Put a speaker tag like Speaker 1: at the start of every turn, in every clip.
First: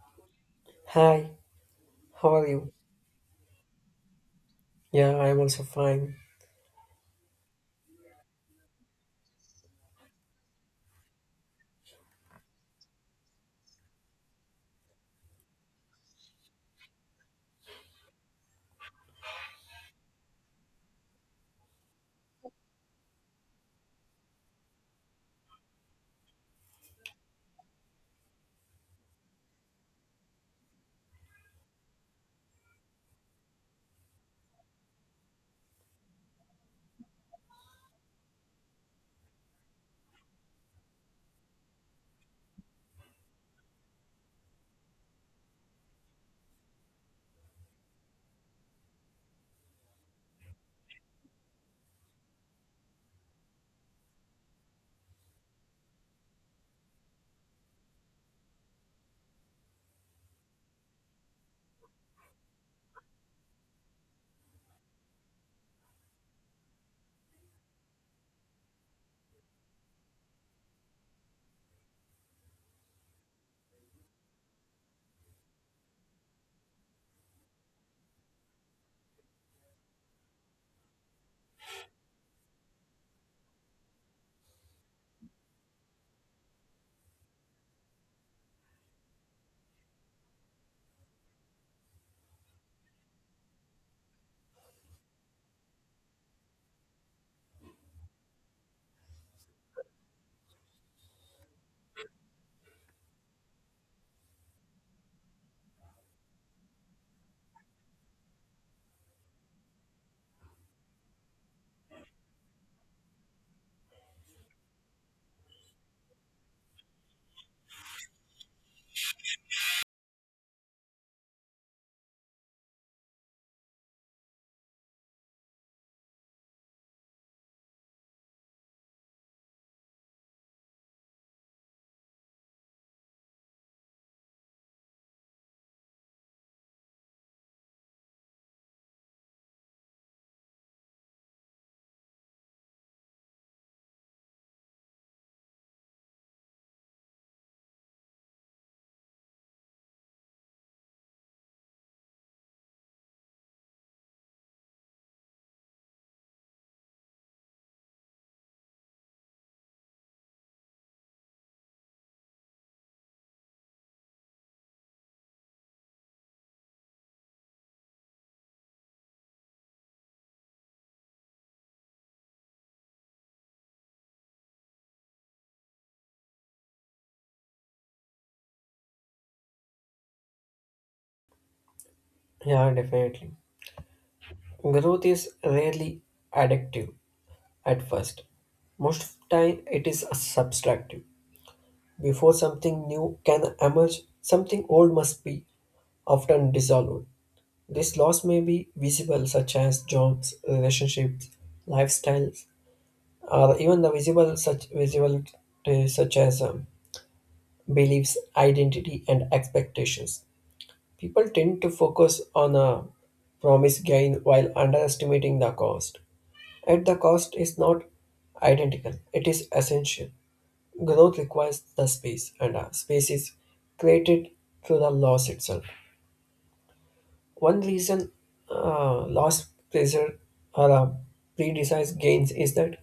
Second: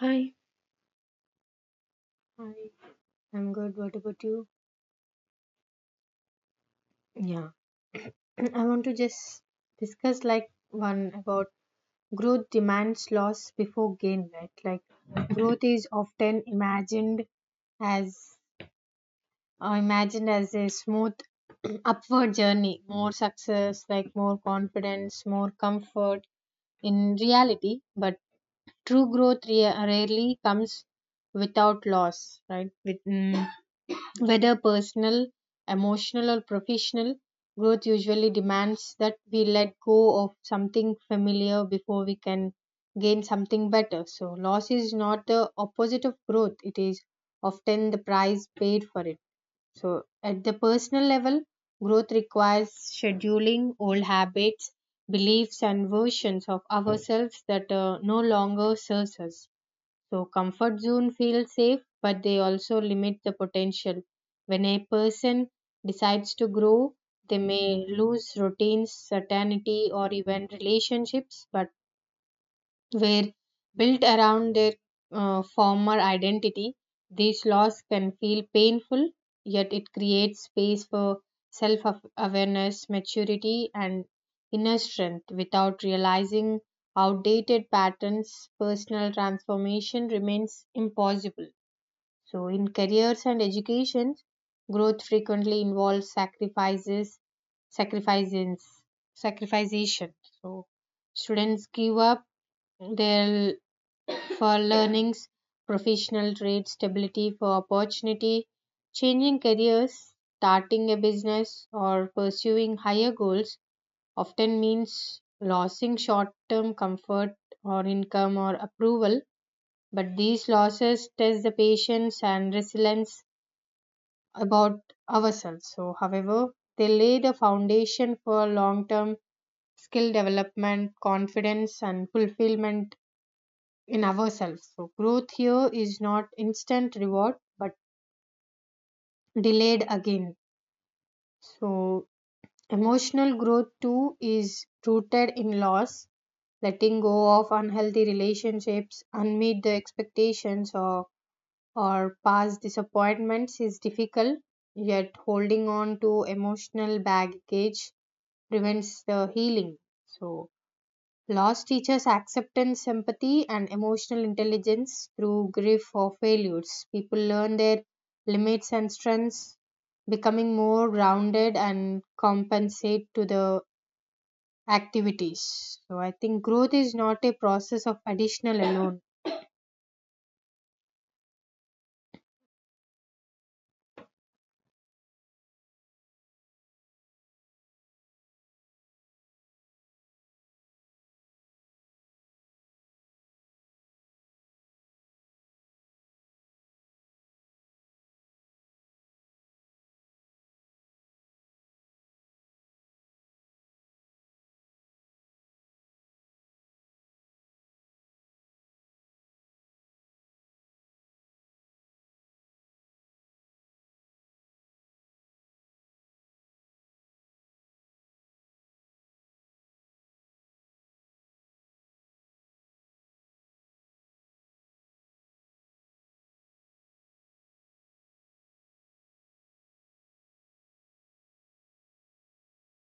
Speaker 1: Hi.
Speaker 2: Hi, how are
Speaker 1: Hi.
Speaker 2: you?
Speaker 1: I'm good. What about you?
Speaker 2: Yeah, I'm also fine.
Speaker 1: Yeah. I want to just discuss like one about growth demands loss before gain, right? Like growth is often imagined as a smooth upward journey, more success, like more confidence, more comfort in reality, but true growth rarely comes without loss, right? Whether personal, emotional, or professional, growth usually demands that we let go of something familiar before we can gain something better. So, loss is not the opposite of growth, it is often the price paid for it. So, at the personal level, growth requires scheduling old habits, beliefs, and versions of ourselves that no longer serves us. So comfort zone feels safe, but they also limit the potential. When a person decides to grow, they may lose routines, certainty, or even relationships, but were built around their former identity. These laws can feel painful, yet it creates space for self awareness, maturity, and inner strength. Without realizing outdated patterns, personal transformation remains impossible. So, in careers and education, growth frequently involves sacrifices, sacrification. So, students give up their for learnings, professional trades, stability for opportunity, changing careers, starting a business, or pursuing higher goals often means losing short term comfort or income or approval. But these losses test the patience and resilience about ourselves. So, however, they lay the foundation for long term skill development, confidence, and fulfillment in ourselves. So growth here is not instant reward but delayed again. So emotional growth too is rooted in loss, letting go of unhealthy relationships, unmet the expectations or past disappointments is difficult, yet holding on to emotional baggage prevents the healing. So loss teaches acceptance, empathy, and emotional intelligence through grief or failures. People learn their limits and strengths, becoming more grounded and compensate to the activities. So I think growth is not a process of additional alone.
Speaker 2: Yeah, definitely. Growth is rarely addictive at first. Most of the time it is subtractive. Before something new can emerge, something old must be often dissolved. This loss may be visible such as jobs, relationships, lifestyles, or even the visible such as beliefs, identity and expectations. People tend to focus on a promise gain while underestimating the cost. Yet the cost is not identical, it is essential. Growth requires the space, and space is created through the loss itself. One reason loss pressure or predesigned gains is that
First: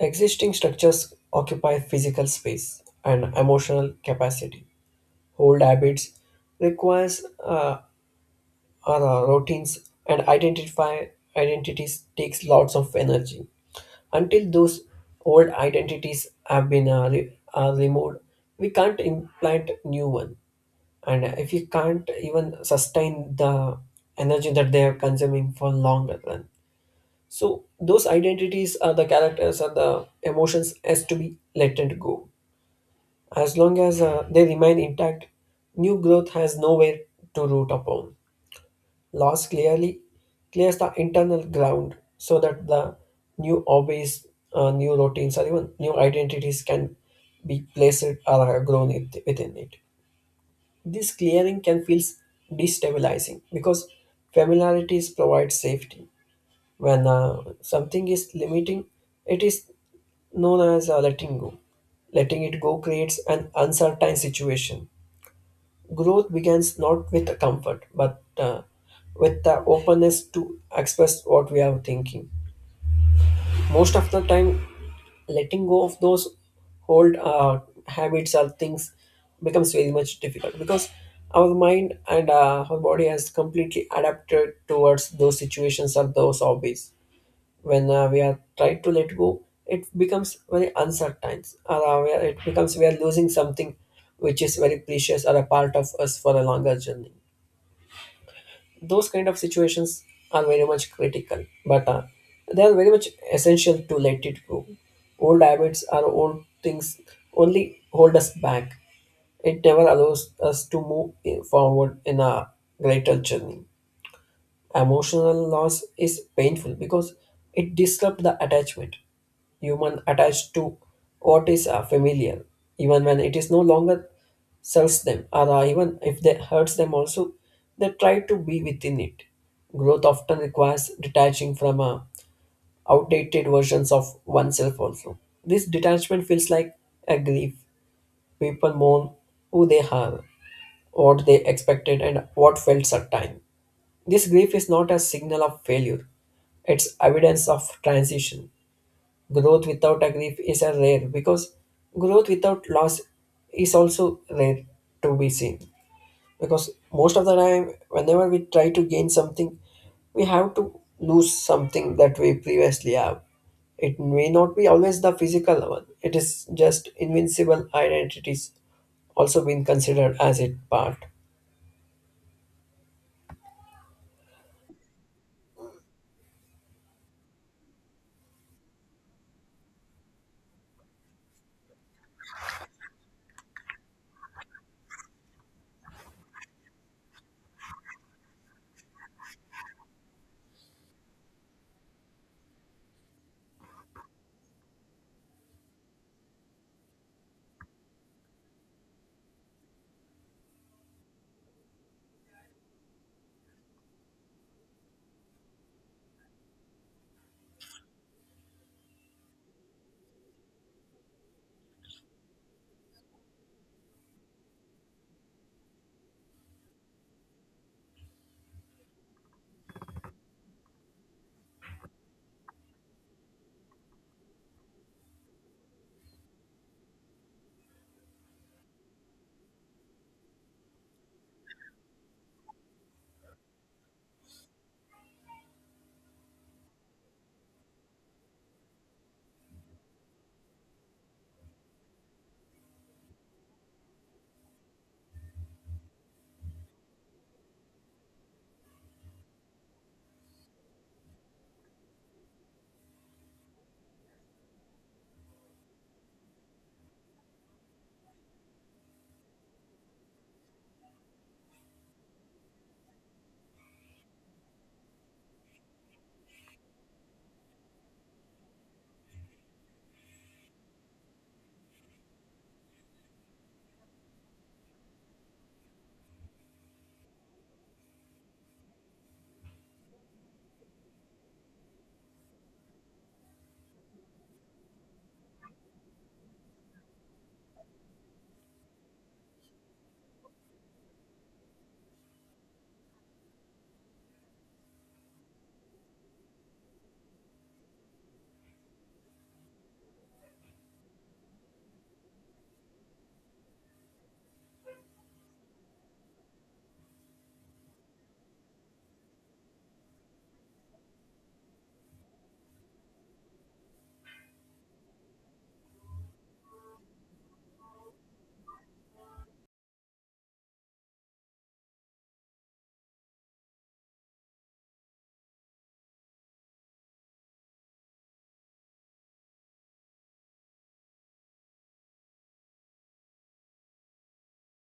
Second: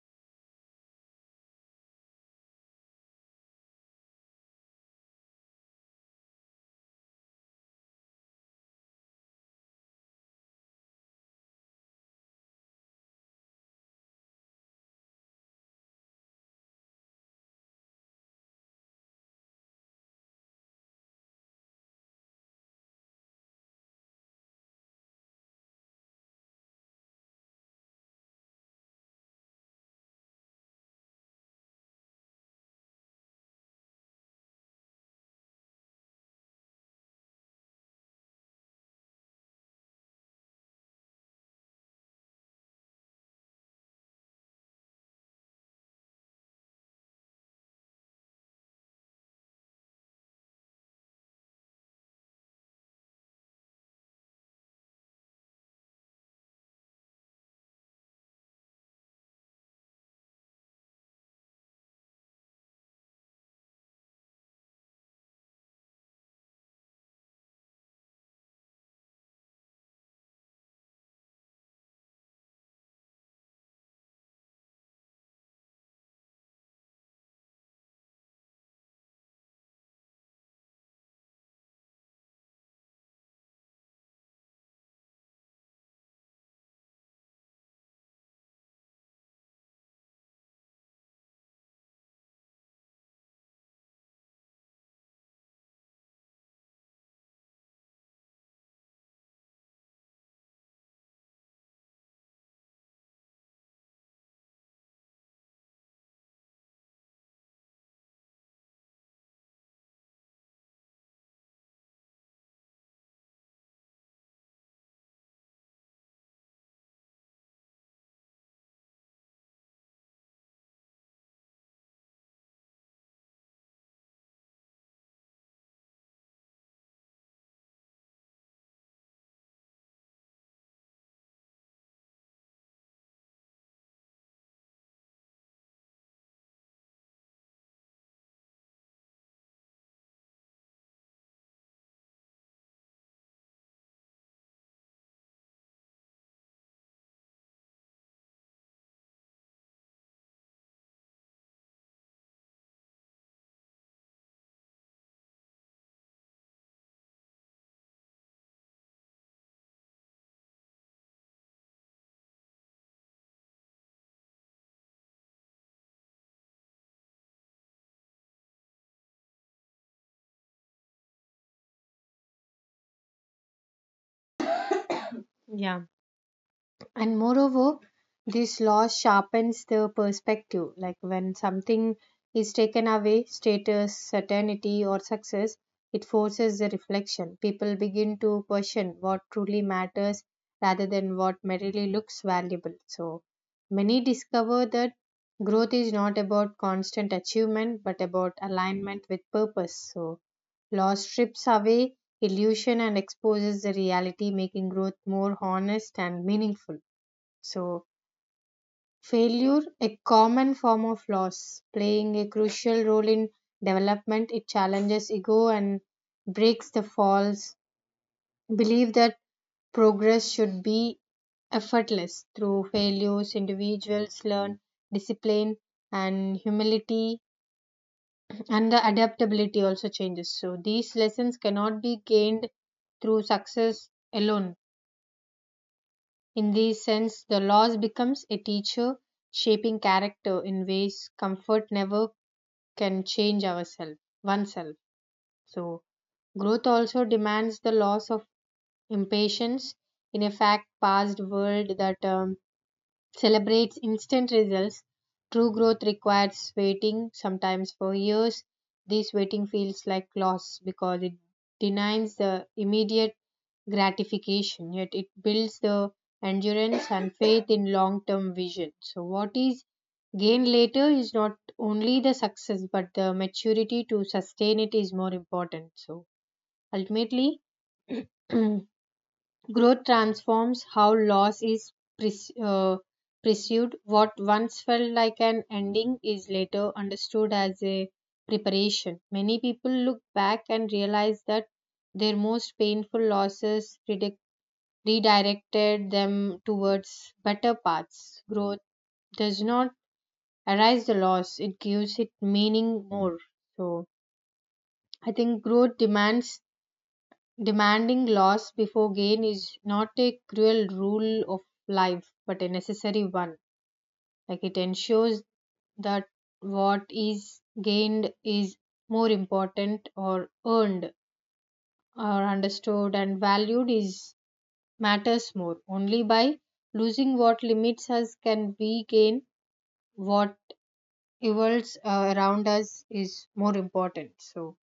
Speaker 2: existing structures occupy physical space and emotional capacity. Old habits requires our routines and identify identities takes lots of energy until those old identities have been removed, we can't implant new one, and if you can't even sustain the energy that they are consuming for longer run, so those identities are the characters and the emotions has to be let it go as long as they remain intact. New growth has nowhere to root upon. Loss clearly clears the internal ground so that the new hobbies, new routines, or even new identities can be placed or are grown within it. This clearing can feel destabilizing because familiarities provide safety. When something is limiting, it is known as letting go. Letting it go creates an uncertain situation. Growth begins not with comfort, but with the openness to express what we are thinking. Most of the time, letting go of those old habits or things becomes very much difficult because our mind and our body has completely adapted towards those situations or those hobbies. When we are trying to let go, it becomes very uncertain, or it becomes we are losing something which is very precious or a part of us for a longer journey. Those kind of situations are very much critical, but they are very much essential to let it go. Old habits are old things, only hold us back. It never allows us to move forward in a greater journey. Emotional loss is painful because it disrupts the attachment. Human attached to what is familiar, even when it is no longer serves them, or even if they hurts them also, they try to be within it. Growth often requires detaching from outdated versions of oneself also. This detachment feels like a grief. People mourn who they are, what they expected, and what felt certain. This grief is not a signal of failure, it's evidence of transition. Growth without a grief is a rare because growth without loss is also rare to be seen. Because most of the time, whenever we try to gain something, we have to lose something that we previously have. It may not be always the physical one, it is just invincible identities also been considered as it part.
Speaker 1: Yeah, and moreover this loss sharpens the perspective, like when something is taken away, status, certainty, or success, it forces the reflection. People begin to question what truly matters rather than what merely looks valuable. So many discover that growth is not about constant achievement but about alignment with purpose. So loss strips away illusion and exposes the reality, making growth more honest and meaningful. So, failure, a common form of loss, playing a crucial role in development, it challenges ego and breaks the false belief that progress should be effortless. Through failures, individuals learn discipline and humility, and the adaptability also changes. So, these lessons cannot be gained through success alone. In this sense, the loss becomes a teacher, shaping character in ways comfort never can change ourselves oneself. So growth also demands the loss of impatience in a fact past world that celebrates instant results. True growth requires waiting, sometimes for years. This waiting feels like loss because it denies the immediate gratification, yet it builds the endurance and faith in long term vision. So, what is gained later is not only the success, but the maturity to sustain it is more important. So, ultimately, growth transforms how loss is pres- uh, pursued. What once felt like an ending is later understood as a preparation. Many people look back and realize that their most painful losses redirected them towards better paths. Growth does not erase the loss, it gives it meaning more. So, I think growth demands demanding loss before gain is not a cruel rule of life, but a necessary one. Like it ensures that what is gained is more important or earned or understood and valued is matters more. Only by losing what limits us can we gain what evolves around us is more important. So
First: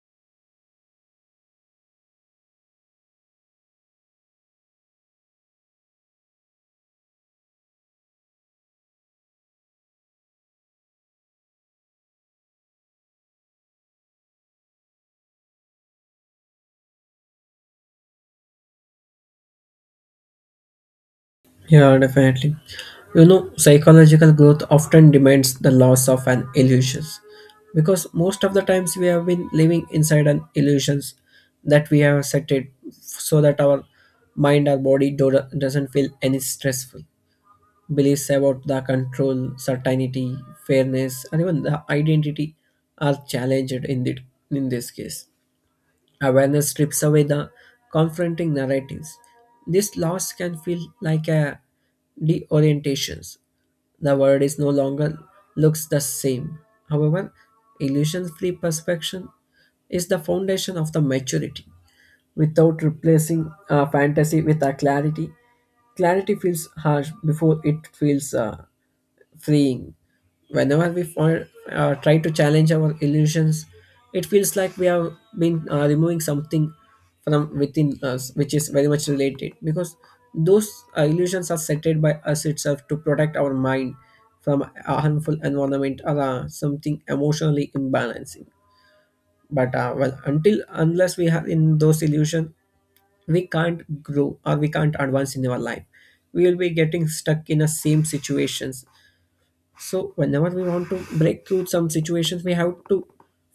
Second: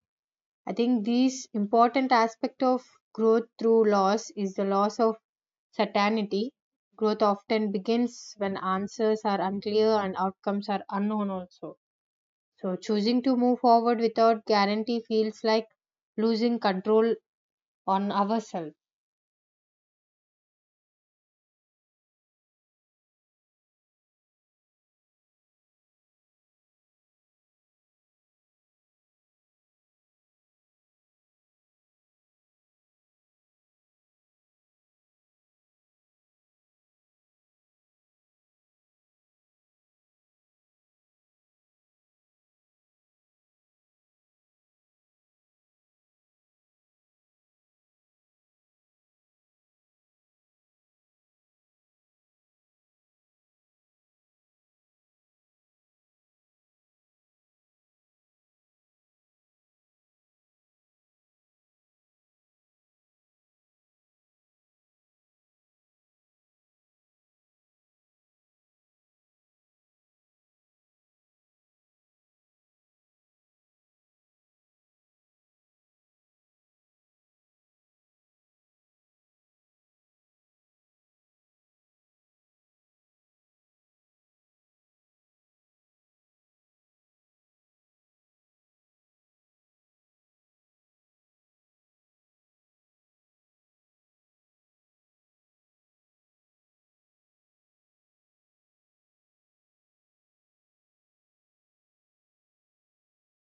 Speaker 1: I think this important aspect of growth through loss is the loss of certainty. Growth often begins when answers are unclear and outcomes are unknown also. So choosing to move forward without guarantee feels like losing control on ourselves.
Speaker 2: Yeah, definitely. You know, psychological growth often demands the loss of an illusions because most of the times we have been living inside an illusions that we have set it so that our mind or body doesn't feel any stressful. Beliefs about the control, certainty, fairness, and even the identity are challenged in this case. Awareness strips away the confronting narratives. This loss can feel like a deorientation. The world is no longer looks the same. However, illusion-free perception is the foundation of the maturity. Without replacing fantasy with a clarity. Clarity feels harsh before it feels freeing. Whenever we fall, try to challenge our illusions, it feels like we have been removing something from within us, which is very much related because those illusions are settled by us itself to protect our mind from a harmful environment or something emotionally imbalancing. But well, until unless we are in those illusions, we can't grow or we can't advance in our life. We will be getting stuck in the same situations, so whenever we want to break through some situations, we have to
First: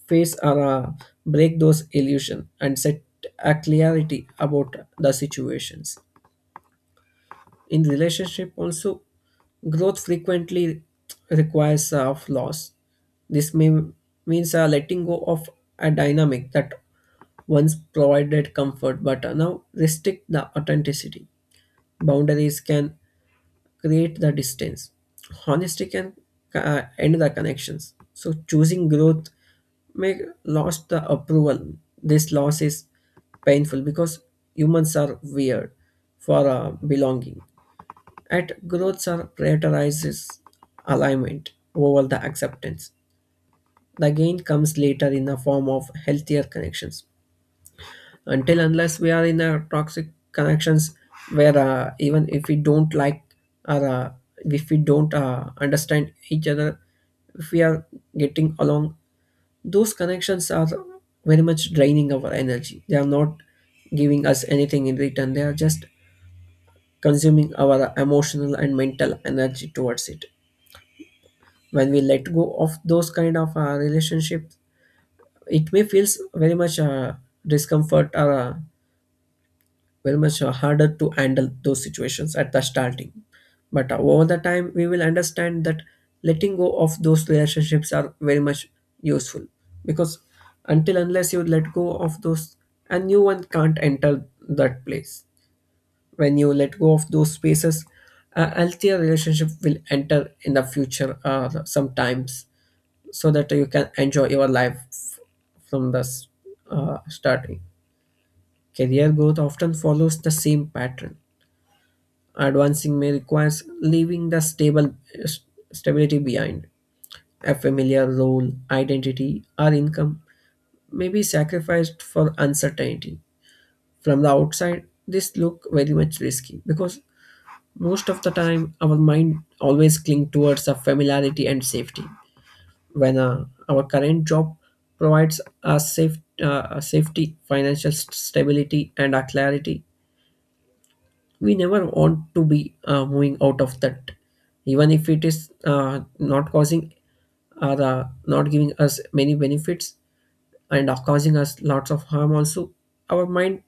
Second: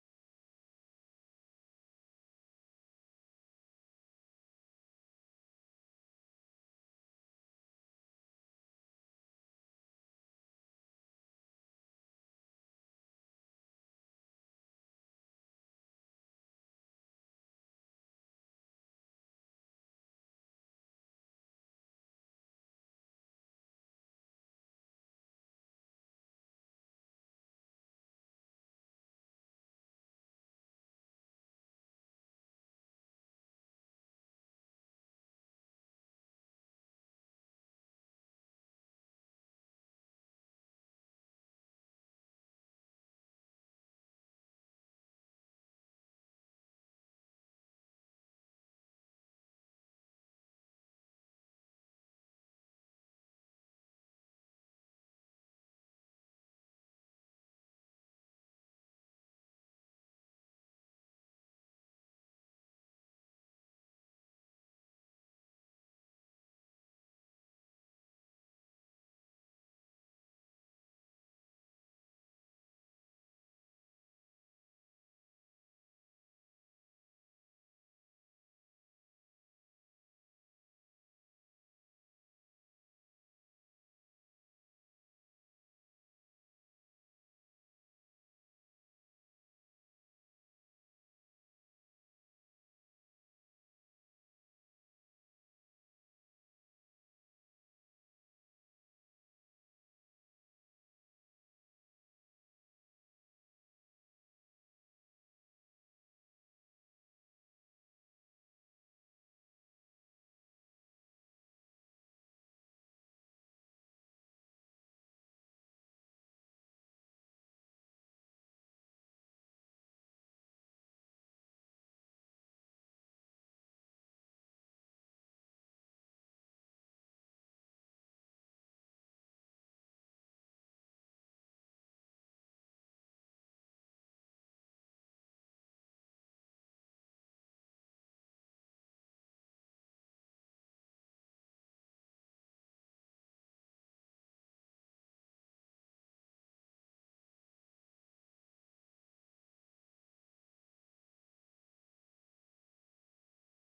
Speaker 2: face or break those illusion and set a clarity about the situations. In relationship also, growth frequently requires of loss. This may means letting go of a dynamic that once provided comfort but now restrict the authenticity. Boundaries can create the distance. Honesty can end the connections. So choosing growth may lost the approval. This loss is painful because humans are weird for belonging. At growths are prioritizes alignment over the acceptance. The gain comes later in the form of healthier connections, until unless we are in a toxic connections where even if we don't like or if we don't understand each other, if we are getting along, those connections are very much draining our energy. They are not giving us anything in return, they are just consuming our emotional and mental energy towards it. When we let go of those kind of relationships, it may feels very much discomfort or very much harder to handle those situations at the starting, but over the time we will understand that letting go of those relationships are very much useful, because until unless you let go of those, a new one can't enter that place. When you let go of those spaces, a healthier relationship will enter in the future sometimes, so that you can enjoy your life from the starting. Career growth often follows the same pattern. Advancing may requires leaving the stable st- stability behind. A familiar role, identity, or income may be sacrificed for uncertainty. From the outside, this look very much risky because most of the time our mind always cling towards a familiarity and safety. When our current job provides us safe, a safety, financial stability, and a clarity, we never want to be moving out of that, even if it is not causing or not giving us many benefits and are causing us lots of harm also. Our mind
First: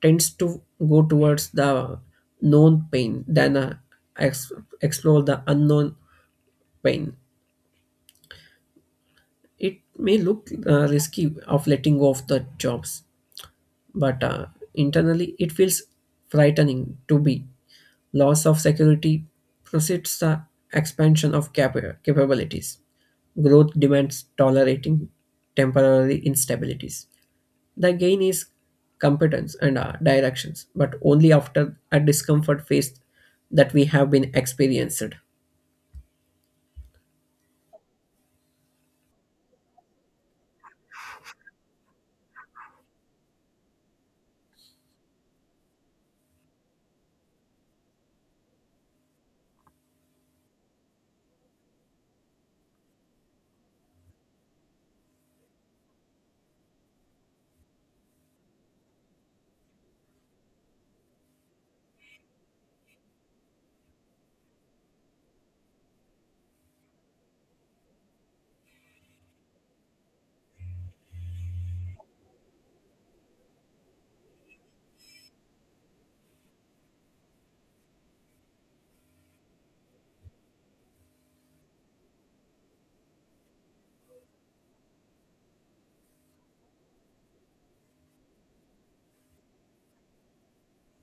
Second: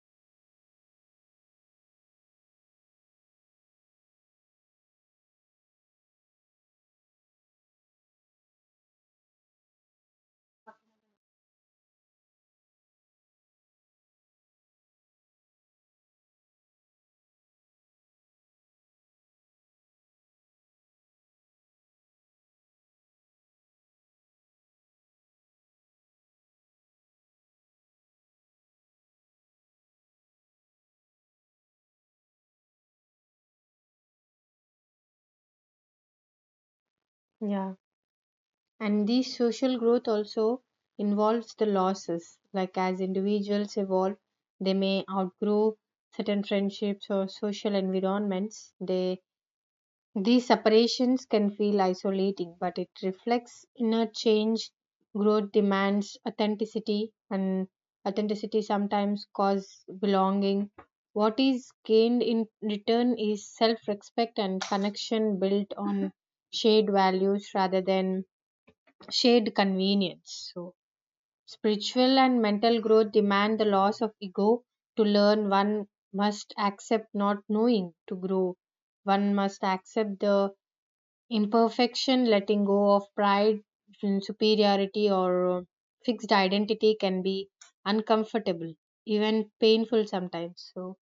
Speaker 2: tends to go towards the known pain than ex- explore the unknown pain. It may look risky of letting go of the jobs, but internally it feels frightening to be. Loss of security precedes the expansion of capabilities. Growth demands tolerating temporary instabilities. The gain is competence and directions, but only after a discomfort phase that we have been experienced.
Speaker 1: Yeah. And this social growth also involves the losses. Like as individuals evolve, they may outgrow certain friendships or social environments. They These separations can feel isolating, but it reflects inner change. Growth demands authenticity, and authenticity sometimes causes belonging. What is gained in return is self respect and connection built on shared values rather than shared convenience. So, spiritual and mental growth demand the loss of ego. To learn, one must accept not knowing to grow. One must accept the imperfection, letting go of pride, superiority, or fixed identity can be uncomfortable, even painful sometimes. So,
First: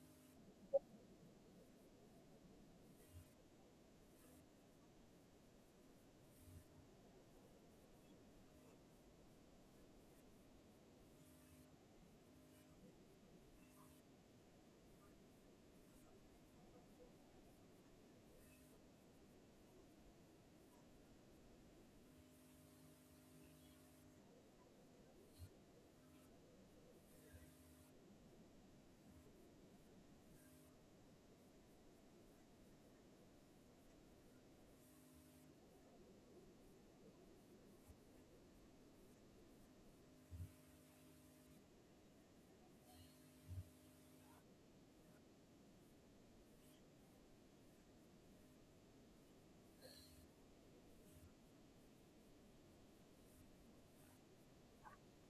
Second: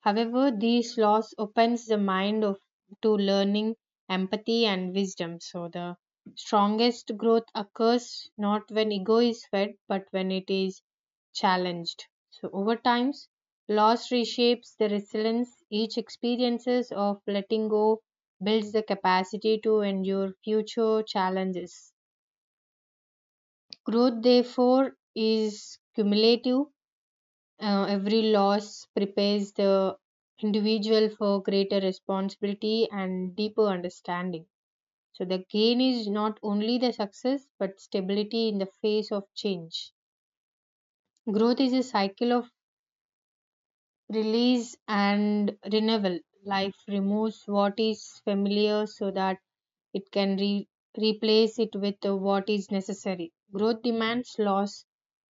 Speaker 1: however, these loss opens the mind of to learning, empathy, and wisdom. So, the strongest growth occurs not when ego is fed, but when it is challenged. So over time, loss reshapes the resilience. Each experiences of letting go builds the capacity to endure future challenges. Growth, therefore, is cumulative. Every loss prepares the individual for greater responsibility and deeper understanding. So the gain is not only the success but stability in the face of change. Growth is a cycle of release and renewal. Life removes what is familiar so that it can replace it with what is necessary. Growth demands loss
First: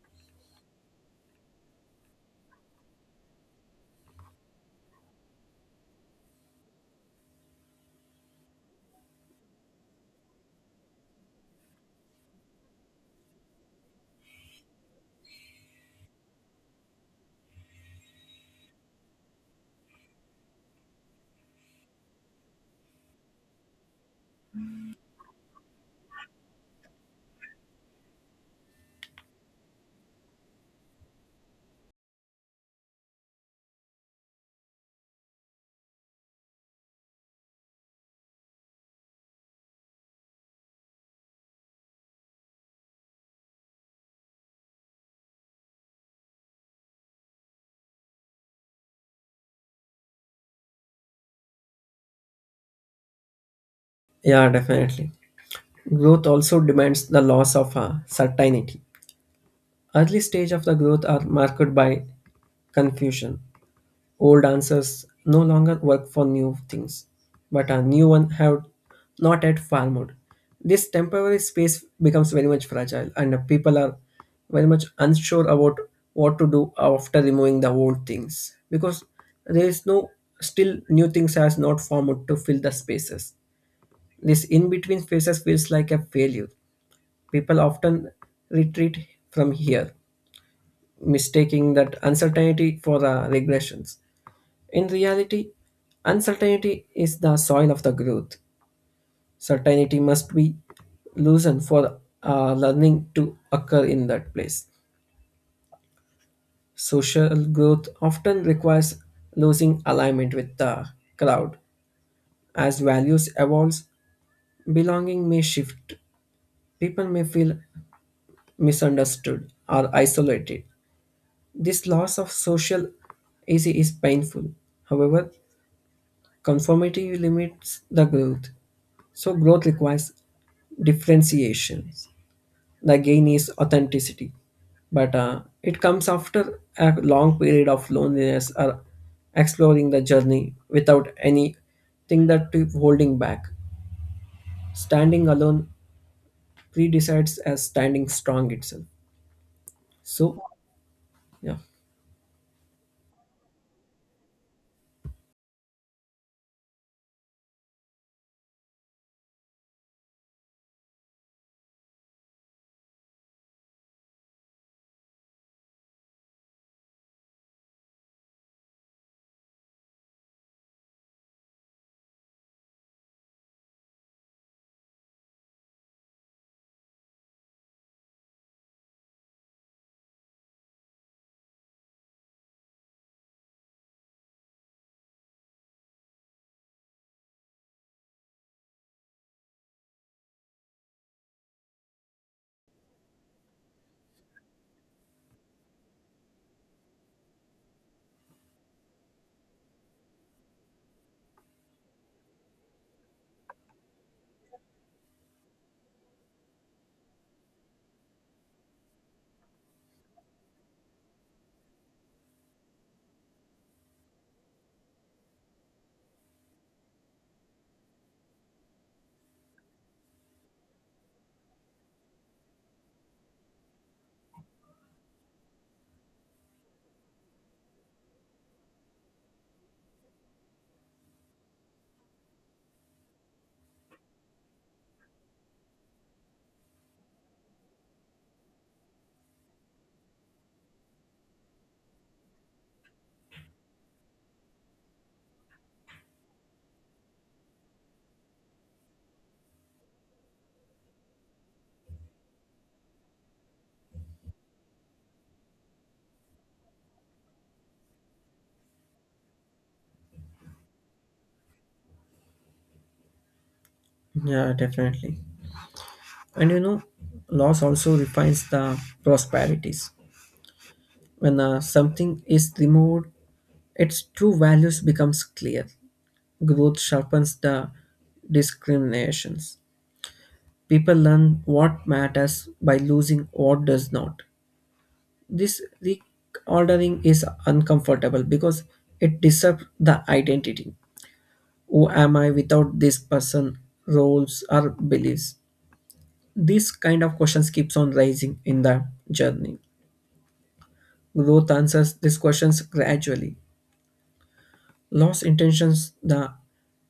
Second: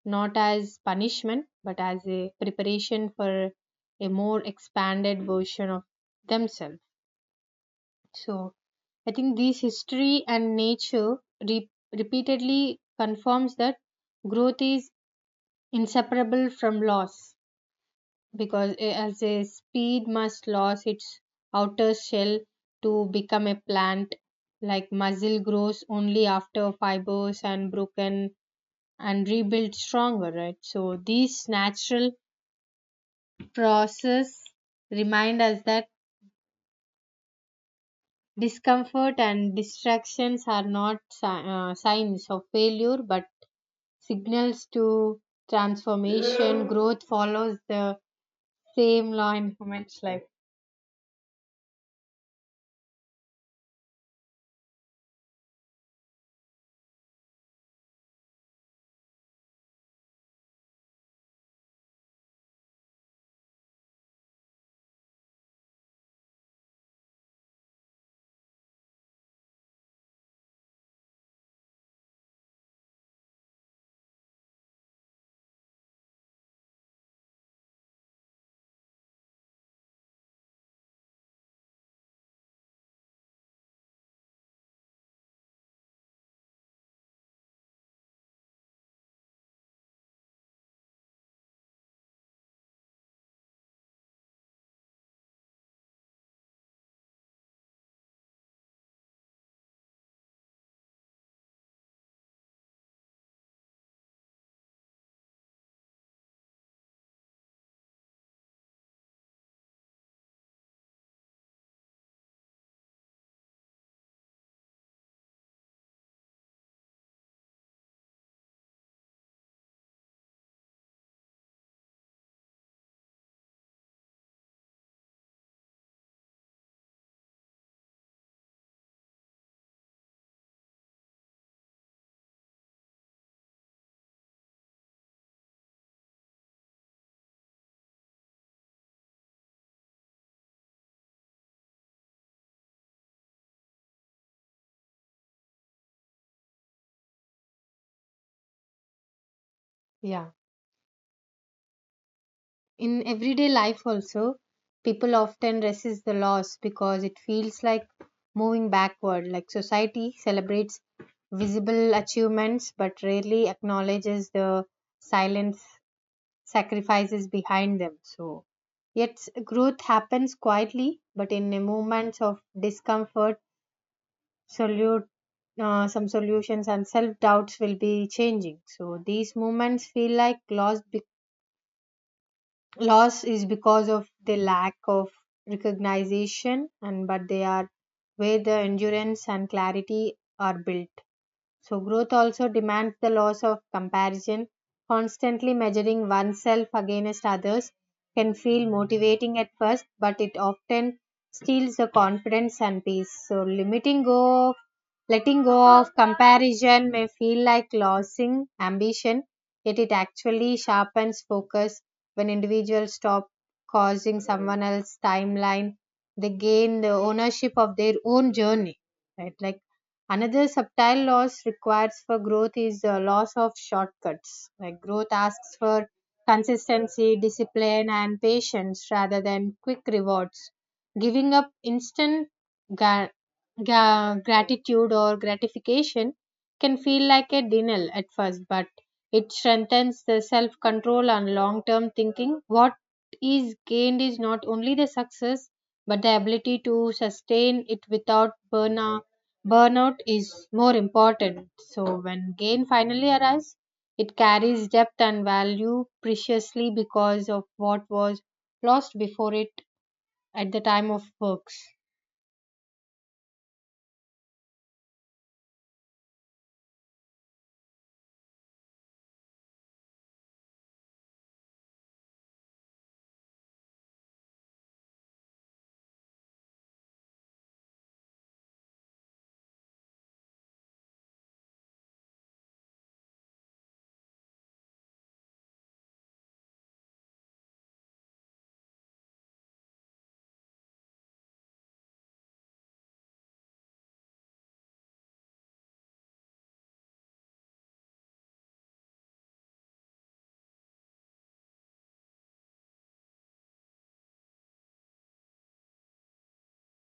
Speaker 1: not as punishment but as a preparation for a more expanded version of themselves. So I think this history and nature re- repeatedly confirms that growth is inseparable from loss because as a seed must lose its outer shell to become a plant, like muscle grows only after fibers and broken and rebuilt stronger, right? So these natural process remind us that discomfort and distractions are not signs of failure but signals to transformation. Growth follows the same law in human life.
Speaker 2: Yeah, definitely. Growth also demands the loss of certainty. Early stage of the growth are marked by confusion. Old answers no longer work for new things, but a new one have not yet formed. This temporary space becomes very much fragile, and people are very much unsure about what to do after removing the old things, because there is no still new things has not formed to fill the spaces. This in between spaces feels like a failure. People often retreat from here, mistaking that uncertainty for regressions. In reality, uncertainty is the soil of the growth. Certainty must be loosened for learning to occur in that place. Social growth often requires losing alignment with the crowd. As values evolve, belonging may shift. People may feel misunderstood or isolated. This loss of social easy is painful. However, conformity limits the growth. So growth requires differentiations. The gain is authenticity, but it comes after a long period of loneliness or exploring the journey without anything that you're holding back. Standing alone pre-decides as standing strong itself.
Speaker 1: Yeah,
Speaker 2: So yeah.
Speaker 1: in everyday life also people often resist the loss because it feels like moving backward, like society celebrates visible achievements but rarely acknowledges the silent sacrifices behind them. So yet growth happens quietly but in the moments of discomfort, solute some solutions and self doubts will be changing, so these moments feel like lost loss is because of the lack of recognition, and but they are where the endurance and clarity are built. So, growth also demands the loss of comparison. Constantly measuring oneself against others can feel motivating at first, but it often steals the confidence and peace. So, limiting go of letting go of comparison may feel like losing ambition, yet it actually sharpens focus when individuals stop causing someone else's timeline. They gain the ownership of their own journey, right? Like another subtle loss required for growth is the loss of shortcuts. Like growth asks for consistency, discipline, and patience rather than quick rewards. Giving up instant ga- gratitude or gratification can feel like a denial at first, but it strengthens the self control and long term thinking. What is gained is not only the success, but the ability to sustain it without burnout. Burnout is more important. So when gain finally arrives, it carries depth and value preciously because of what was lost before it at the time of works.
Speaker 2: Yeah, definitely. And loss also refines the prosperities. When something is removed, its true values becomes clear. Growth sharpens the discriminations. People learn what matters by losing what does not. This reordering is uncomfortable because it disturbs the identity. Who am I without this person, roles, or beliefs? This kind of questions keeps on rising in the journey. Growth answers these questions gradually. Loss intentions the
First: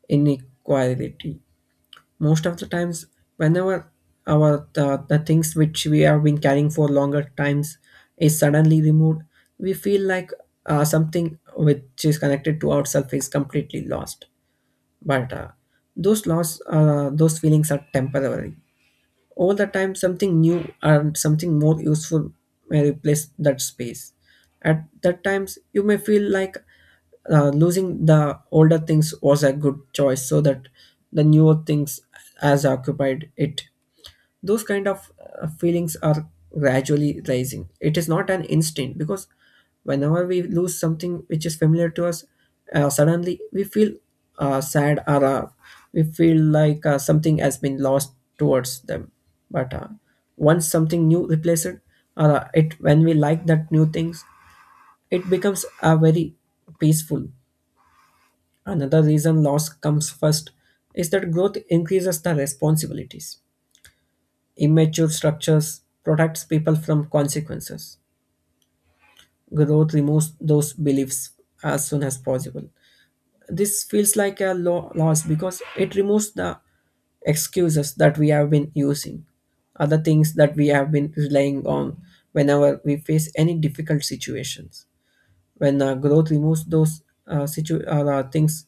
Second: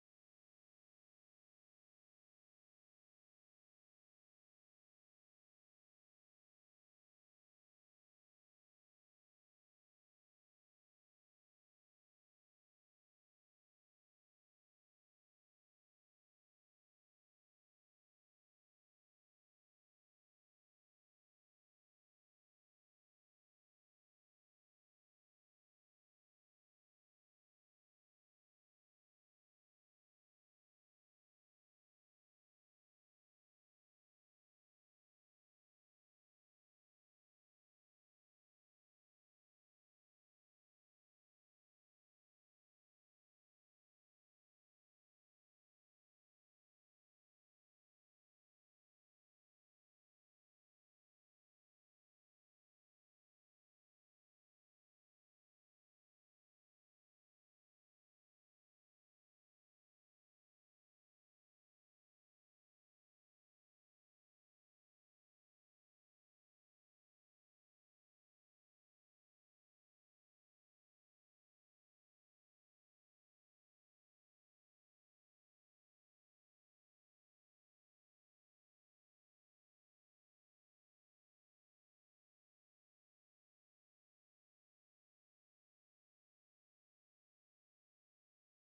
Speaker 2: inequality. Most of the times, whenever the things which we have been carrying for longer times is suddenly removed, we feel like something which is connected to ourself is completely lost, but those feelings are temporary. All the time something new and something more useful may replace that space. At that times you may feel like losing the older things was a good choice, so that the newer things has occupied it. Those kind of feelings are gradually rising, it is not an instinct because whenever we lose something which is familiar to us, suddenly we feel sad or we feel like something has been lost towards them. But once something new replaces it or it when we like that new things, it becomes a very peaceful. Another reason loss comes first is that growth increases the responsibilities. Immature structures protects people from consequences. Growth removes those beliefs as soon as possible. This feels like a loss because it removes the excuses that we have been using, other things that we have been relying on whenever we face any difficult situations. When growth removes those things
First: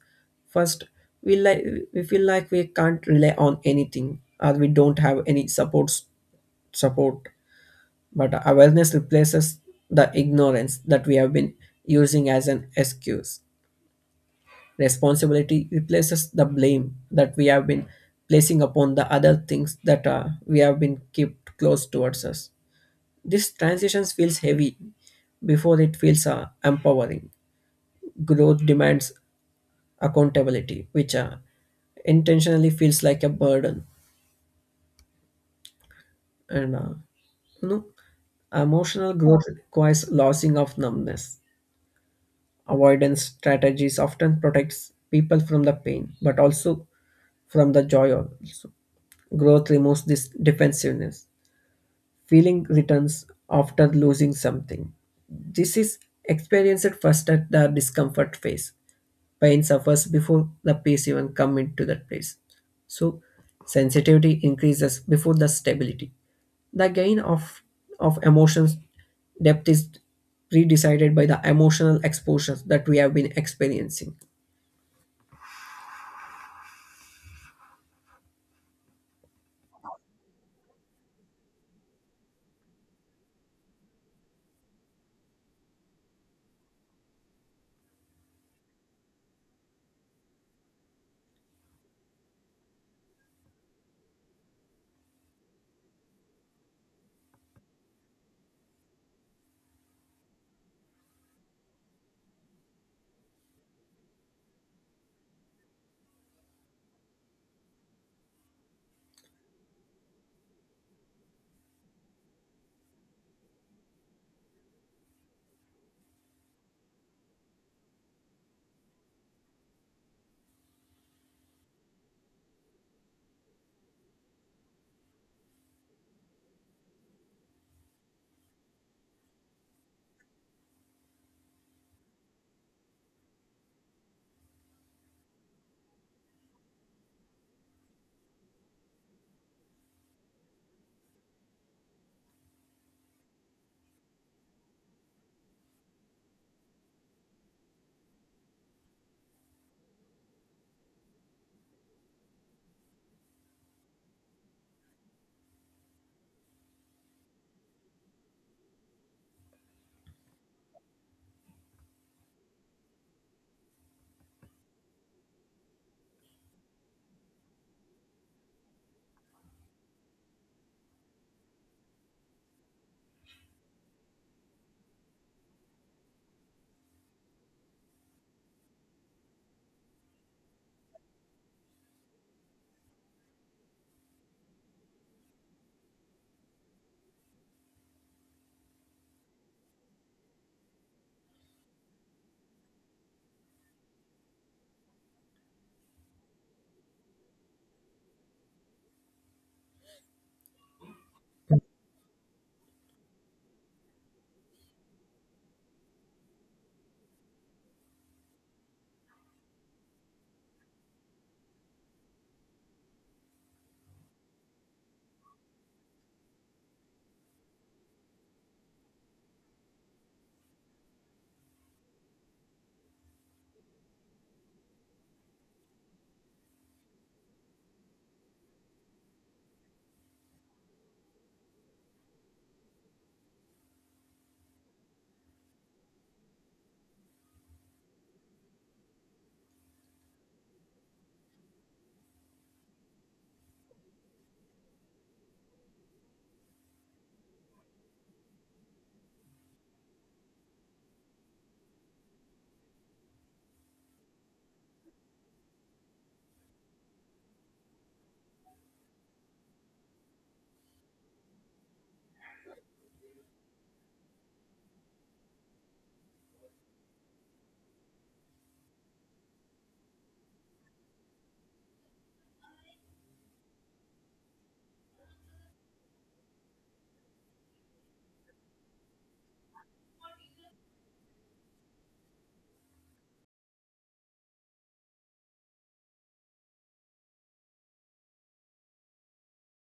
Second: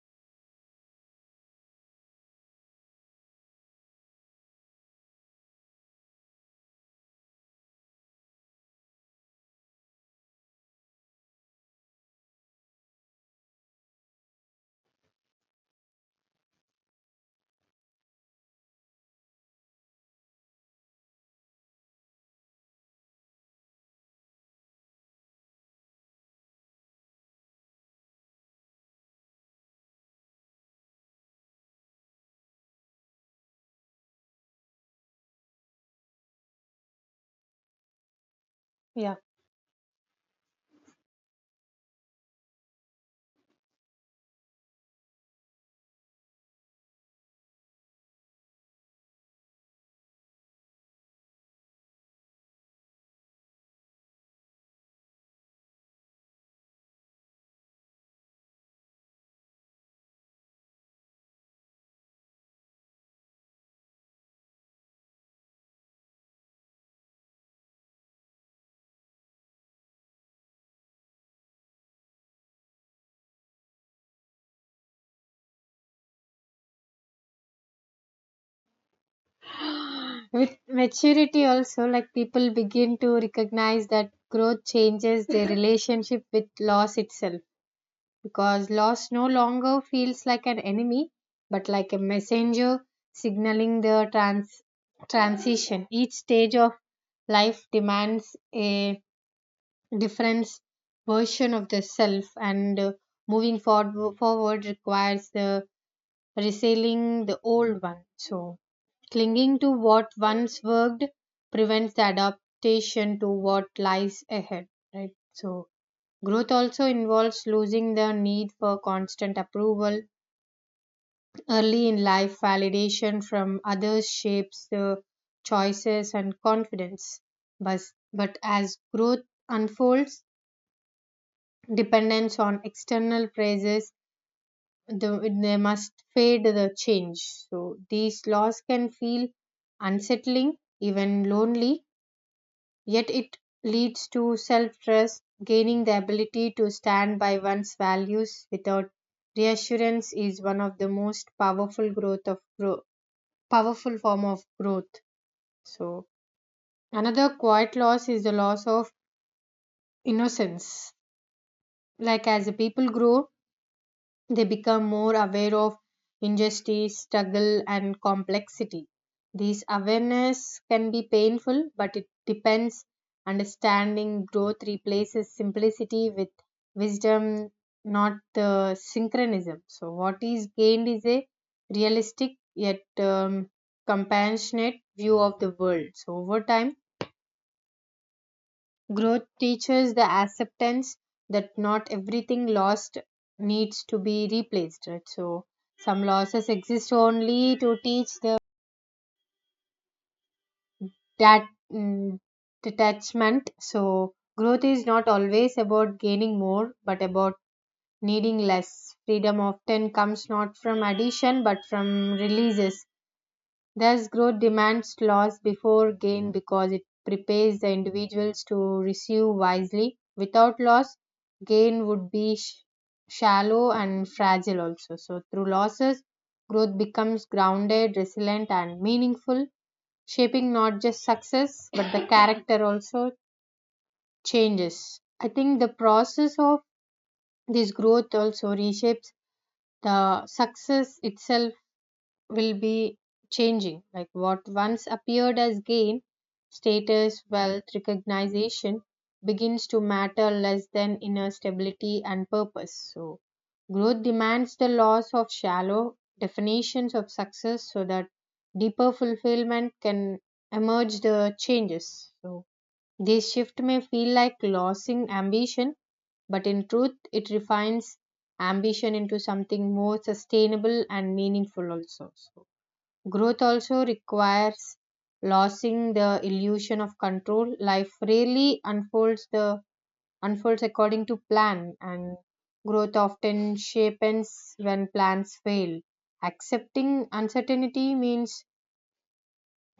Speaker 2: first, we like we feel like we can't rely on anything, or we don't have any support. But awareness replaces the ignorance that we have been using as an excuse. Responsibility replaces the blame that we have been placing upon the other things that we have been kept close towards us. This transition feels heavy before it feels empowering. Growth demands accountability, which intentionally feels like a burden. And you know, emotional
Speaker 1: Yeah.
Speaker 2: growth requires losing of numbness. Avoidance strategies often protects people from the pain, but also from the joy also. Growth removes this defensiveness. Feeling returns after losing something. This is experienced first at the discomfort phase. Pain suffers before the peace even come into that place. So sensitivity increases before the stability. The gain of emotions depth is pre-decided by the emotional exposures that we have been experiencing.
Speaker 1: With maturity also, like people begin to recognize that growth changes their relationship with loss itself, because loss no longer feels like an enemy but like a messenger signaling the transition. Each stage of life demands a different version of the self, and moving forward requires the reselling the old one. So, clinging to what once worked prevents the adaptation to what lies ahead, right? So, growth also involves losing the need for constant approval. Early in life, validation from others shapes the choices and confidence. But, but as growth unfolds, dependence on external praises the, they must fade the change. So these laws can feel unsettling, even lonely, yet it leads to self trust. Gaining the ability to stand by one's values without reassurance is one of the most powerful growth of grow, powerful form of growth. So another quiet loss is the loss of innocence. Like as the people grow, they become more aware of injustice, struggle, and complexity. This awareness can be painful, but it depends. Understanding growth replaces simplicity with wisdom, not the synchronism. So, what is gained is a realistic yet compassionate view of the world. So, over time, growth teaches the acceptance that not everything lost needs to be replaced, right? So some losses exist only to teach the that mm, detachment. So growth is not always about gaining more, but about needing less. Freedom often comes not from addition but from releases. Thus, growth demands loss before gain because it prepares the individuals to receive wisely. Without loss, gain would be shallow and fragile also. So, through losses, growth becomes grounded, resilient, and meaningful, shaping not just success but the character also changes. I think the process of this growth also reshapes the success itself will be changing. Like what once appeared as gain, status, wealth, recognition begins to matter less than inner stability and purpose. So, growth demands the loss of shallow definitions of success so that deeper fulfillment can emerge the changes. So, this shift may feel like losing ambition, but in truth, it refines ambition into something more sustainable and meaningful also. So growth also requires losing the illusion of control. Life rarely unfolds according to plan, and growth often shapes when plans fail. Accepting uncertainty means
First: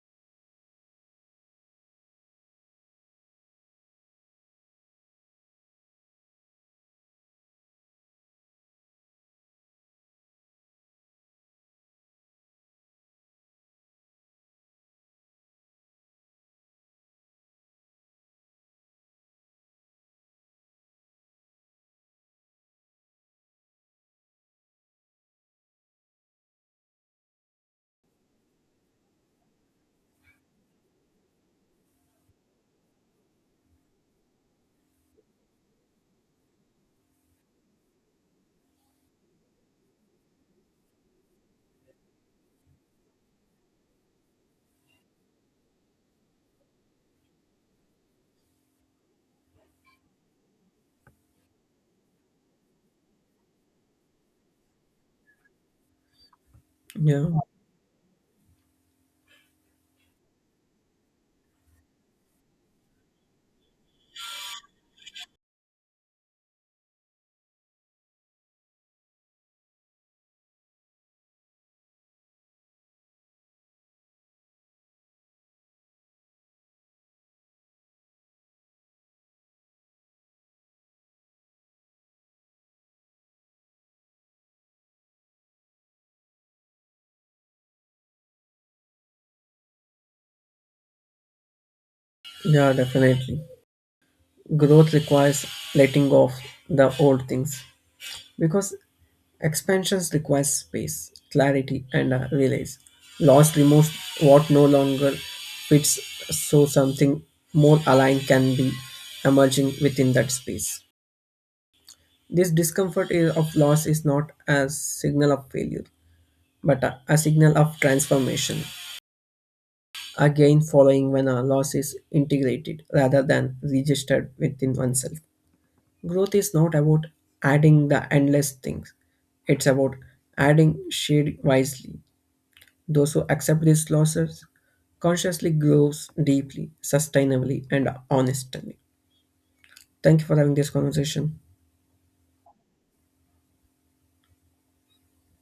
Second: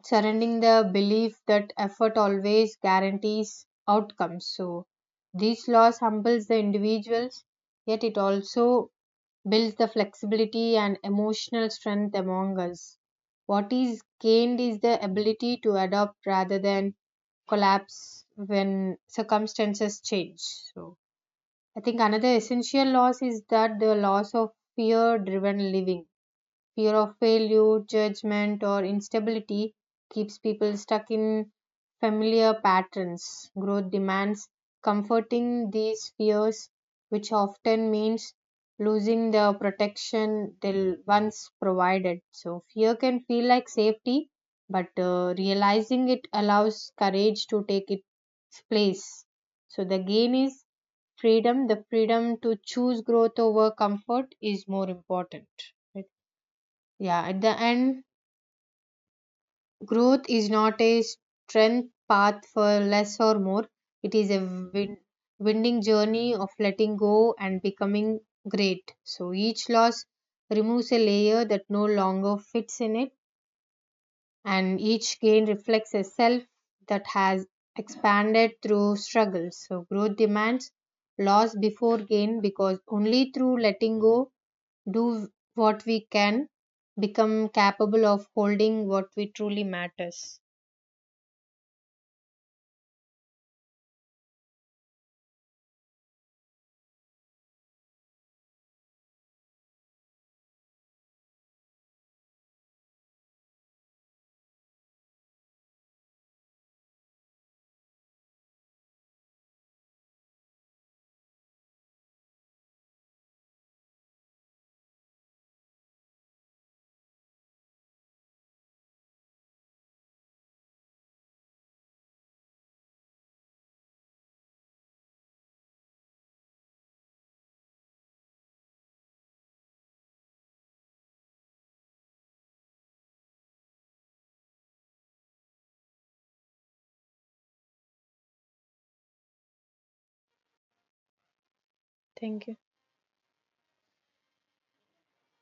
Speaker 1: surrounding the belief that effort always guarantees outcomes. So, this loss humbles the individuals, yet it also builds the flexibility and emotional strength among us. What is gained is the ability to adapt rather than collapse when circumstances change. So, I think another essential loss is that the loss of fear driven living. Fear of failure, judgment, or instability keeps people stuck in familiar patterns. Growth demands comforting these fears, which often means losing the protection they once provided. So, fear can feel like safety, but realizing it allows courage to take its place. So, the gain is freedom, the freedom to choose growth over comfort is more important, right? Yeah,
Speaker 2: Yeah,
Speaker 1: at the end, growth is not a strength path for less or more. It is a win- winding journey of letting go and becoming great. So each loss removes a layer that no longer fits in it, and each gain reflects a self that has expanded through struggle. So growth demands loss before gain because only through letting go do what we can, become capable of holding what we truly matters.
Speaker 2: yeah, definitely. Growth requires letting go of the old things, because expansions requires space, clarity, and a release. Loss removes what no longer fits, so something more aligned can be emerging within that space. This discomfort of loss is not a signal of failure, but a signal of transformation. Again, following when a loss is integrated rather than registered within oneself. Growth is not about adding the endless things. It's about adding shade wisely. Those who accept these losses consciously grows deeply, sustainably, and honestly. Thank you for having this conversation.
Speaker 1: Thank you.